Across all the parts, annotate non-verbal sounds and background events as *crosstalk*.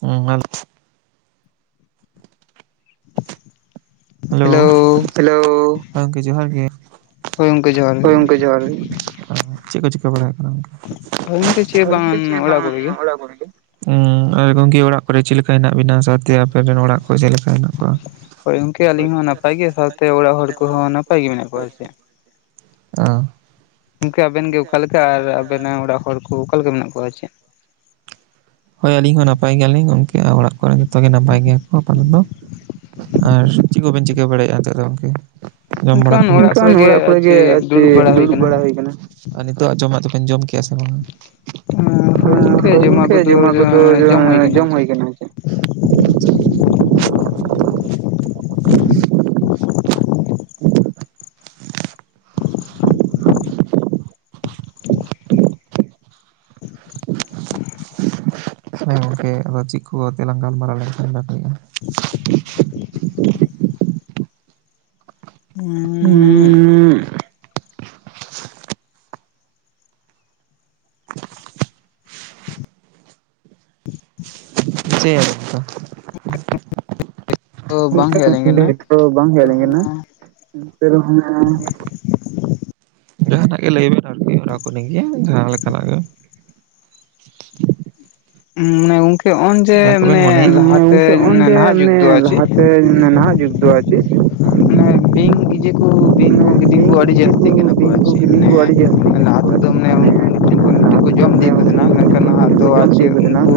ᱦᱩᱸ *unintelligible* *inaudible* hello, hello ᱦᱮᱸ ᱜᱚᱢᱠᱮ ᱡᱚᱦᱟᱨ ᱜᱮ᱾ ᱦᱳᱭ ᱜᱚᱢᱠᱮ ᱡᱚᱦᱟᱨ᱾ ᱜᱮ ᱦᱳᱭ ᱜᱚᱝᱠᱮ ᱡᱚᱦᱟᱨ ᱜᱮ᱾ ᱪᱮᱫ ᱠᱚ ᱪᱤᱠᱟᱹ ᱵᱟᱲᱟᱭ ᱠᱟᱱᱟ? ᱦᱳᱭ ᱜᱚᱝᱠᱮ ᱟᱞᱤᱧ ᱫᱚ ᱵᱟᱝ ᱪᱮᱫ ᱦᱚᱸ ᱚᱲᱟᱜ ᱵᱟᱝ ᱠᱚᱨᱮ ᱜᱮ ᱚᱲᱟ ᱠᱚᱨᱮ ᱜᱮ᱾ ᱦᱩᱸ ᱜᱚᱝᱠᱮ ᱚᱲᱟᱜ ᱠᱚᱨᱮ ᱪᱮᱫᱮ ᱞᱮᱠᱟ ᱦᱮᱱᱟᱜ ᱵᱮᱱᱟ, ᱥᱟᱶᱛᱮ ᱟᱯᱮ ᱨᱮᱱ ᱚᱲᱟᱜ ᱠᱚ ᱪᱮᱫ ᱞᱮᱠᱟ ᱦᱮᱱᱟᱜ ᱠᱚᱣᱟ᱾ ᱦᱳᱭ ᱜᱚᱝᱠᱮ ᱟᱹᱞᱤᱧ ᱦᱚᱸ ᱱᱟᱯᱟᱭ ᱜᱮ ᱥᱟᱶᱛᱮ ᱚᱲᱟᱜ ᱦᱚᱲ ᱠᱚᱦᱚᱸ ᱱᱟᱯᱟᱭ ᱜᱮ ᱢᱮᱱᱟᱜ ᱠᱚᱣᱟ ᱪᱮᱫ? ᱚ ᱜᱚᱝᱠᱮ ᱟᱵᱮᱱ ᱜᱚᱝᱠᱮ ᱟᱵᱮᱱ ᱜᱮ ᱚᱠᱟ ᱞᱮᱠᱟ ᱟᱨ ᱟᱵᱮᱱᱟᱜ ᱚᱲᱟᱜ ᱦᱚᱲ ᱠᱚ ᱚᱠᱟᱞᱮ ᱞᱮᱠᱟ ᱢᱮᱱᱟᱜ ᱠᱚᱣᱟ? ᱟᱨ ᱪᱮᱫ ᱦᱳᱭ ᱟᱹᱞᱤᱧ ᱦᱚᱸ ᱱᱟᱯᱟᱭ ᱜᱮᱭᱟᱞᱤᱧ ᱜᱚᱝᱠᱮ ᱚᱲᱟᱜ ᱠᱚᱨᱮᱱ ᱡᱚᱛᱚ ᱜᱮ ᱱᱟᱯᱟᱭ ᱜᱮᱭᱟ ᱠᱚ ᱟᱯᱟ ᱫᱚ ᱛᱚ ᱟᱨ ᱪᱮᱫ ᱠᱚᱵᱮᱱ ᱪᱤᱠᱟᱹ ᱵᱟᱲᱟᱭᱟᱜ-ᱟ, ᱱᱤᱛᱚᱜ ᱫᱚ ᱜᱚᱢᱠᱮ? ᱡᱚᱢ ᱵᱟᱲᱟ ᱠᱩ, ᱮᱱᱠᱷᱟᱱ ᱚᱲᱟᱜ ᱠᱚᱨᱮ ᱜᱮ ᱟᱨ ᱪᱮᱫ ᱫᱩᱲᱩᱵ ᱵᱟᱲᱟ ᱦᱩᱭ ᱠᱟᱱᱟ᱾ ᱟᱨ ᱱᱤᱛᱚᱜ ᱟᱜ ᱡᱚᱢᱟᱜ ᱫᱚᱵᱮᱱ ᱡᱚᱢ ᱠᱮᱭᱟ ᱥᱮ ᱵᱟᱝ? ᱚᱱᱟ ᱠᱚ ᱜᱚᱝᱠᱮ ᱡᱚᱢᱟᱜ ᱠᱚᱫᱚ ᱦᱩᱭ ᱟᱠᱟᱱᱟ ᱡᱚᱢ ᱪᱮ ᱠᱟᱱᱟ ᱜᱚᱢᱠᱮ᱾ *inaudible* ᱦᱮᱸ ᱜᱚᱝᱠᱮ ᱟᱫᱚ ᱪᱮᱫ ᱠᱚ ᱟᱛᱮᱞᱟᱝ ᱜᱟᱞᱢᱟᱨᱟᱣ ᱞᱮᱱᱠᱷᱟᱱ ᱵᱟᱝ ᱦᱩᱭᱩᱜ-ᱟ? ᱦᱩᱸᱻ *unintelligible* ᱛᱚ ᱵᱟᱝ ᱦᱮᱡ ᱟᱹᱞᱤᱧ ᱠᱟᱱᱟ *unintelligible* *inaudible* ᱡᱟᱦᱟᱸ ᱱᱟᱜ ᱜᱮ ᱞᱟᱹᱭ ᱵᱤᱱ ᱟᱨᱠᱤ ᱚᱱᱟ ᱠᱚ ᱱᱤᱭᱟᱹ ᱜᱮ ᱡᱟᱦᱟᱸ ᱞᱮᱠᱟᱱᱟᱜ ᱜᱮ᱾ *inaudible* ᱢᱟᱱᱮ ᱜᱚᱝᱠᱮ ᱦᱚᱜ-ᱚ ᱡᱮ ᱡᱟᱦᱟᱸ ᱠᱚᱵᱮᱱ ᱢᱟᱱᱮ ᱢᱚᱱᱮᱭᱮᱫ ᱞᱟᱦᱟᱛᱮ ᱱᱟᱦᱟᱜ ᱡᱩᱜᱽ ᱫᱚ ᱟᱨ ᱪᱮᱫ ᱥᱮ ᱱᱟᱦᱟᱜ ᱡᱩᱜᱽ ᱫᱚ ᱟᱨ ᱪᱮᱫ ᱦᱮᱸ ᱵᱤᱧ ᱵᱤᱧ ᱱᱤᱡᱮ ᱠᱚ ᱵᱤᱧ ᱠᱚ ᱢᱟᱱᱮ ᱠᱤᱫᱤᱧ ᱠᱚ ᱵᱤᱧ ᱟᱹᱰᱤ ᱤᱭᱟᱹ ᱡᱟᱹᱥᱛᱤ ᱠᱟᱱᱟ ᱠᱚ ᱵᱤᱧ ᱟᱨ ᱪᱮᱫ ᱠᱤᱫᱤᱧ ᱠᱚ ᱟᱹᱰᱤ ᱢᱟᱱᱮ ᱡᱟᱹᱥᱛᱤᱜ ᱠᱟᱱᱟ ᱞᱟᱦᱟᱸ ᱠᱚ ᱟᱨ ᱛᱮᱫᱚ ᱪᱮᱫ ᱢᱟᱱᱮ ᱞᱟᱦᱟ ᱛᱮᱫᱚ ᱢᱟᱱᱮ *unintelligible* ᱩᱱᱠᱩ ᱛᱟᱦᱮᱸᱱᱟ ᱢᱤᱫᱴᱮᱡ ᱢᱮᱱᱠᱷᱟᱱ ᱠᱷᱚᱱ ᱱᱟᱦᱟᱜ ᱢᱤᱫᱴᱮᱡ ᱠᱚ ᱫᱚ ᱟᱨ ᱡᱚᱢ ᱤᱫᱤᱭᱮᱫ ᱪᱮᱫ ᱠᱚ ᱛᱟᱦᱮᱱᱟ ᱩᱱᱠᱩ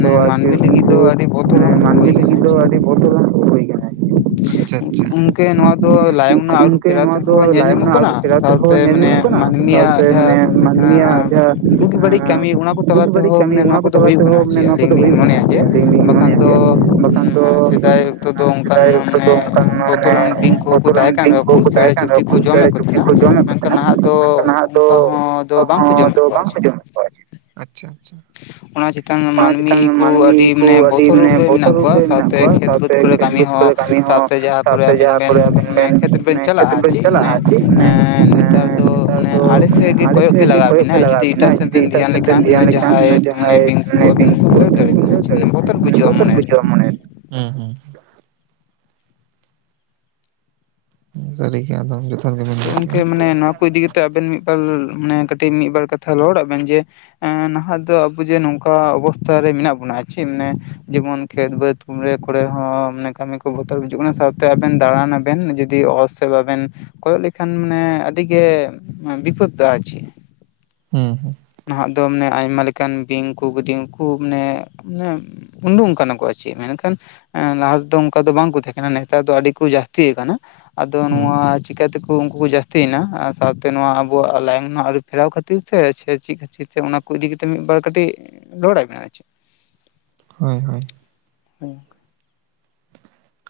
ᱢᱟᱱᱮ ᱢᱟᱹᱱᱢᱤ ᱞᱟᱹᱜᱤᱫ ᱫᱚ ᱟᱹᱰᱤ ᱦᱮᱸ ᱵᱚᱛᱚᱨᱟᱱ ᱠᱚ ᱦᱩᱭ ᱢᱟᱹᱱᱢᱤ ᱠᱟᱱᱟ ᱞᱟᱹᱜᱤᱫ ᱟᱨ ᱫᱚ ᱪᱮᱫ ᱟᱹᱰᱤ ᱵᱚᱛᱚᱨᱟᱱ ᱠᱚ ᱦᱩᱭ ᱠᱟᱱᱟ ᱟᱨᱠᱤ᱾ ᱟᱪᱪᱷᱟ ᱟᱪᱪᱷᱟ ᱜᱚᱝᱠᱮ ᱱᱚᱣᱟ ᱫᱚ ᱞᱟᱭᱚᱝ ᱨᱮᱱᱟᱜ ᱟᱹᱨᱩ ᱜᱚᱝᱠᱮ ᱯᱷᱮᱨᱟᱣ ᱱᱚᱣᱟ ᱛᱮᱦᱚᱸ ᱫᱚ ᱠᱚ ᱧᱮᱞ ᱞᱟᱭᱚᱝ ᱧᱟᱢᱚᱜ ᱨᱮᱱᱟᱜ ᱠᱟᱱᱟ ᱟᱹᱨᱩ ᱯᱷᱮᱨᱟᱣ ᱥᱟᱶᱛᱮ ᱛᱮᱦᱚᱸ ᱧᱮᱞ ᱢᱟᱱᱮ ᱧᱟᱢᱚᱜ ᱠᱟᱱᱟ ᱥᱟᱶᱛᱮ ᱢᱟᱹᱱᱢᱤᱭᱟᱜ ᱢᱟᱱᱮ ᱢᱟᱹᱱᱢᱤᱭᱟᱜ ᱡᱟᱦᱟᱸ ᱮᱸᱻ ᱵᱩᱜᱤ ᱵᱟᱹᱲᱤᱡ ᱡᱟᱦᱟᱸ ᱠᱟᱹᱢᱤ ᱚᱱᱟ ᱠᱚ ᱛᱟᱞᱟ ᱵᱩᱜᱤ ᱵᱟᱹᱲᱤᱡ ᱛᱮᱦᱚᱸ ᱢᱟᱱᱮ ᱠᱟᱹᱢᱤ ᱚᱱᱟ ᱱᱚᱣᱟ ᱠᱚ ᱠᱚᱫᱚ ᱛᱟᱞᱟ ᱦᱳᱭᱳᱜ ᱛᱮᱦᱚᱸ ᱠᱟᱱᱟ ᱢᱟᱱᱮ ᱪᱮᱜ ᱱᱚᱣᱟ ᱟᱹᱞᱤᱧ ᱠᱚᱫᱚ ᱞᱤᱧ ᱦᱩᱭᱩᱜ ᱠᱟᱱᱟ ᱢᱚᱱᱮᱭᱟ ᱡᱮ ᱟᱨᱠᱤ ᱟᱹᱞᱤᱧ ᱞᱤᱧ ᱵᱟᱠᱷᱟᱱ ᱢᱚᱱᱮᱭᱟ ᱫᱚ ᱡᱮ ᱵᱟᱠᱷᱟᱱ ᱫᱚ ᱥᱮᱫᱟᱭ ᱚᱠᱛᱚ ᱫᱚ ᱚᱱᱠᱟᱱ ᱥᱮᱫᱟᱭ ᱚᱠᱛᱚ ᱫᱚ ᱢᱟᱱᱮ ᱚᱱᱠᱟᱱ ᱢᱟᱱᱮ ᱵᱚᱛᱚᱨᱟᱱ ᱵᱤᱧ ᱠᱚᱦᱩ ᱠᱩ ᱵᱚᱛᱚᱨᱟᱱ ᱛᱟᱦᱮᱸ ᱠᱟᱱ ᱫᱤᱱ ᱨᱮᱦᱚᱸ ᱠᱩ ᱠᱚᱠᱚ ᱛᱟᱦᱮᱸ ᱪᱮᱸᱬᱮ ᱠᱟᱱ ᱪᱩᱯ- ᱲᱤ ᱨᱮᱦᱚᱸ ᱠᱚ ᱪᱮᱬᱮ ᱡᱚᱢᱮᱫ ᱠᱚ ᱪᱩᱯᱲᱤ ᱛᱮᱦᱮᱱᱟ ᱡᱚᱢᱮᱫ ᱠᱚ ᱢᱮᱱᱠᱷᱟᱱ ᱛᱟᱦᱮᱸᱱᱟ ᱱᱟᱦᱟᱜ ᱫᱚ ᱢᱮᱱᱠᱷᱟᱱ ᱱᱟᱦᱟᱜ ᱚᱝᱠᱟ ᱦᱚᱸ ᱫᱚ ᱵᱟᱝ ᱠᱚ ᱡᱚᱢᱮᱜ ᱠᱚᱣᱟ ᱟᱨ ᱪᱮᱜ ᱡᱚᱢᱮᱜ ᱠᱚᱣᱟ ᱪᱮᱜ᱾ ᱟᱪᱪᱷᱟ ᱟᱪᱪᱷᱟ, ᱚᱱᱟ ᱪᱮᱛᱟᱱ ᱚᱱᱟ ᱪᱮᱛᱟᱱ ᱢᱟᱹᱱᱢᱤ ᱠᱚ ᱢᱟᱹᱱᱢᱤ ᱟᱹᱰᱤ ᱠᱩ ᱢᱟᱱᱮ ᱟᱹᱰᱤ ᱵᱚᱛᱚᱨ ᱢᱟᱱᱮ ᱜᱮ ᱵᱚᱛᱚᱨ ᱢᱮᱱᱟᱜ ᱠᱚᱣᱟ ᱜᱮ ᱢᱮᱱᱟᱜ ᱥᱟᱶᱛᱮ ᱠᱚᱣᱟ ᱠᱷᱮᱛ ᱵᱟᱹᱫᱽ ᱥᱟᱶᱛᱮ ᱠᱚᱨᱮ ᱠᱷᱮᱛ ᱠᱟᱹᱢᱤ ᱵᱟᱹᱫᱽ ᱦᱚᱸ ᱠᱚᱨᱮ ᱠᱟᱹᱢᱤ ᱦᱚᱸ ᱥᱟᱶᱛᱮ ᱡᱟᱦᱟᱸ ᱠᱚᱨᱮ ᱥᱟᱶᱛᱮ ᱟᱵᱮᱱ ᱡᱟᱦᱟᱸ ᱵᱮᱱ ᱠᱚᱨᱮ ᱟᱵᱮᱱ ᱵᱮᱱ ᱢᱟᱱᱮ ᱠᱷᱮᱛ ᱠᱷᱮᱛ ᱪᱟᱞᱟᱜᱼᱟ ᱵᱮᱱ ᱪᱮᱫ ᱪᱟᱞᱟᱜ-ᱟ ᱢᱟᱱᱮ ᱪᱮ ᱢᱟᱱᱮ ᱱᱮᱛᱟᱨ ᱱᱮᱛᱟᱨ ᱢᱟᱱᱮ ᱫᱚ ᱟᱲᱮ ᱮᱸ ᱥᱮᱫ ᱜᱮ ᱟᱲᱮ ᱠᱚᱭᱚᱜ ᱜᱮ ᱥᱮᱜ ᱜᱤ ᱞᱟᱜᱟᱣ ᱠᱚᱭᱚᱜ ᱛᱮ ᱵᱮᱱᱟ ᱞᱟᱜᱟᱣ ᱡᱩᱫᱤ ᱟᱹᱵᱤᱱᱟ᱾ ᱮᱴᱟᱜ ᱥᱮᱫ ᱟᱰᱤ ᱵᱮᱱ ᱮᱴᱟᱜ ᱫᱷᱮᱭᱟᱱ ᱥᱮᱫ ᱛᱮᱢ ᱞᱮᱠᱷᱟᱱ ᱫᱷᱮᱭᱟᱱᱮ ᱮ ᱠᱟᱱᱟ᱾ ᱦᱟᱱ ᱢᱟᱱᱮ ᱡᱟᱦᱟᱸᱭ ᱵᱤᱧ ᱠᱚ ᱢᱟᱱᱮ ᱟᱵᱮᱱ ᱵᱤᱧ ᱠᱚ ᱜᱮᱨ ᱫᱟᱲᱮ ᱵᱮᱱᱟ ᱢᱟᱱᱮ ᱵᱩᱡᱷᱟᱹᱜᱼᱟ ᱵᱚᱛᱚᱨ ᱢᱚᱱᱮᱨᱮ ᱵᱩᱡᱷᱣᱟ ᱢᱚᱱᱮ ᱨᱮ᱾ ᱦᱩᱸ ᱦᱩᱸ᱾ ᱫᱟᱹᱨᱤ ᱜᱮ ᱟᱫᱚᱢ ᱡᱩ᱾ ᱦᱳᱭ ᱜᱚᱝᱠᱮ ᱢᱟᱱᱮ ᱱᱚᱣᱟ ᱠᱚ ᱤᱫᱤ ᱠᱟᱛᱮᱜ ᱟᱵᱮᱱ ᱢᱤᱜᱵᱟᱨ ᱢᱟᱱᱮ ᱠᱟᱹᱴᱤᱡ ᱢᱤᱜᱵᱟᱨ ᱠᱟᱛᱷᱟ ᱨᱚᱲᱟᱜ ᱵᱮᱱ ᱡᱮ, ᱮᱸ ᱱᱟᱦᱟᱜ ᱫᱚ ᱟᱹᱵᱩ ᱡᱮ ᱱᱚᱝᱠᱟ ᱚᱵᱚᱥᱛᱷᱟ ᱨᱮ ᱢᱤᱱᱟᱜ ᱵᱩᱱᱟ ᱟᱪᱷᱤ ᱢᱟᱱᱮ ᱡᱮᱢᱚᱱ ᱠᱷᱮᱛ ᱵᱟᱹᱫᱽ᱾ ᱠᱩᱲᱮ ᱠᱚᱨᱮ ᱦᱚᱸ ᱢᱟᱱᱮ ᱠᱟᱹᱢᱤ ᱠᱚ ᱵᱚᱛᱚᱨ ᱵᱩᱡᱩᱜ ᱠᱟᱱᱟ ᱥᱟᱶᱛᱮ ᱟᱵᱮᱱ ᱫᱟᱬᱟᱱᱟᱵᱮᱱ ᱡᱩᱫᱤ ᱚᱛ ᱥᱮᱜ ᱵᱟᱵᱮᱱ᱾ ᱠᱚᱭᱚᱜ ᱞᱮᱠᱷᱟᱱ ᱢᱟᱱᱮ ᱟᱹᱰᱤ ᱜᱮ ᱵᱤᱯᱚᱫᱼᱟ ᱟᱨ ᱪᱤ᱾ ᱦᱩᱸ ᱦᱩᱸ᱾ ᱱᱟᱦᱟᱜ ᱫᱚ ᱢᱟᱱᱮ ᱟᱭᱢᱟ ᱞᱮᱠᱟᱱ ᱵᱤᱧ ᱠᱩ ᱠᱤᱰᱤᱝ ᱠᱩ ᱢᱟᱱᱮ ᱢᱟᱱᱮ᱾ ᱩᱱ ᱫᱚ ᱚᱱᱠᱟ ᱱᱟᱠᱚ ᱟᱨ ᱪᱮᱫ ᱢᱮᱱᱠᱷᱟᱱ᱾ ᱮᱸ ᱞᱟᱦᱟ ᱛᱮᱫᱚ ᱚᱝᱠᱟ ᱫᱚ ᱵᱟᱝᱠᱚ ᱛᱟᱦᱮᱸ ᱠᱟᱱᱟ ᱱᱮᱛᱟᱨ ᱫᱚ ᱟᱹᱰᱤ ᱠᱚ ᱡᱟᱹᱥᱛᱤ ᱠᱟᱱᱟ ᱟᱫᱚ ᱦᱩᱸ ᱱᱚᱶᱟ᱾ ᱪᱤᱠᱟᱛᱮᱠᱩ ᱩᱝᱠᱩ ᱠᱚ ᱡᱟᱹᱥᱛᱤᱭᱮᱱᱟ ᱟᱨ ᱥᱟᱶᱛᱮ ᱱᱚᱣᱟ ᱟᱵᱚᱣᱟᱜ ᱞᱟᱭᱤᱱ ᱨᱮᱱᱟᱜ ᱟᱹᱨᱩ ᱯᱷᱮᱨᱟᱣ ᱠᱷᱟᱹᱛᱤᱨ ᱛᱮ ᱥᱮ, ᱪᱤᱜ ᱟᱨ ᱪᱤᱜ ᱛᱮ ᱚᱱᱟ ᱠᱚ ᱤᱫᱤ ᱠᱟᱛᱮᱫ ᱢᱤᱫ ᱵᱟᱨ ᱠᱟᱹᱴᱤᱡ ᱨᱚᱲᱟᱭ ᱵᱮᱱ ᱟᱨ ᱪᱤᱜ᱾ ᱦᱳᱭ ᱦᱳᱭ᱾ ᱦᱩᱸ᱾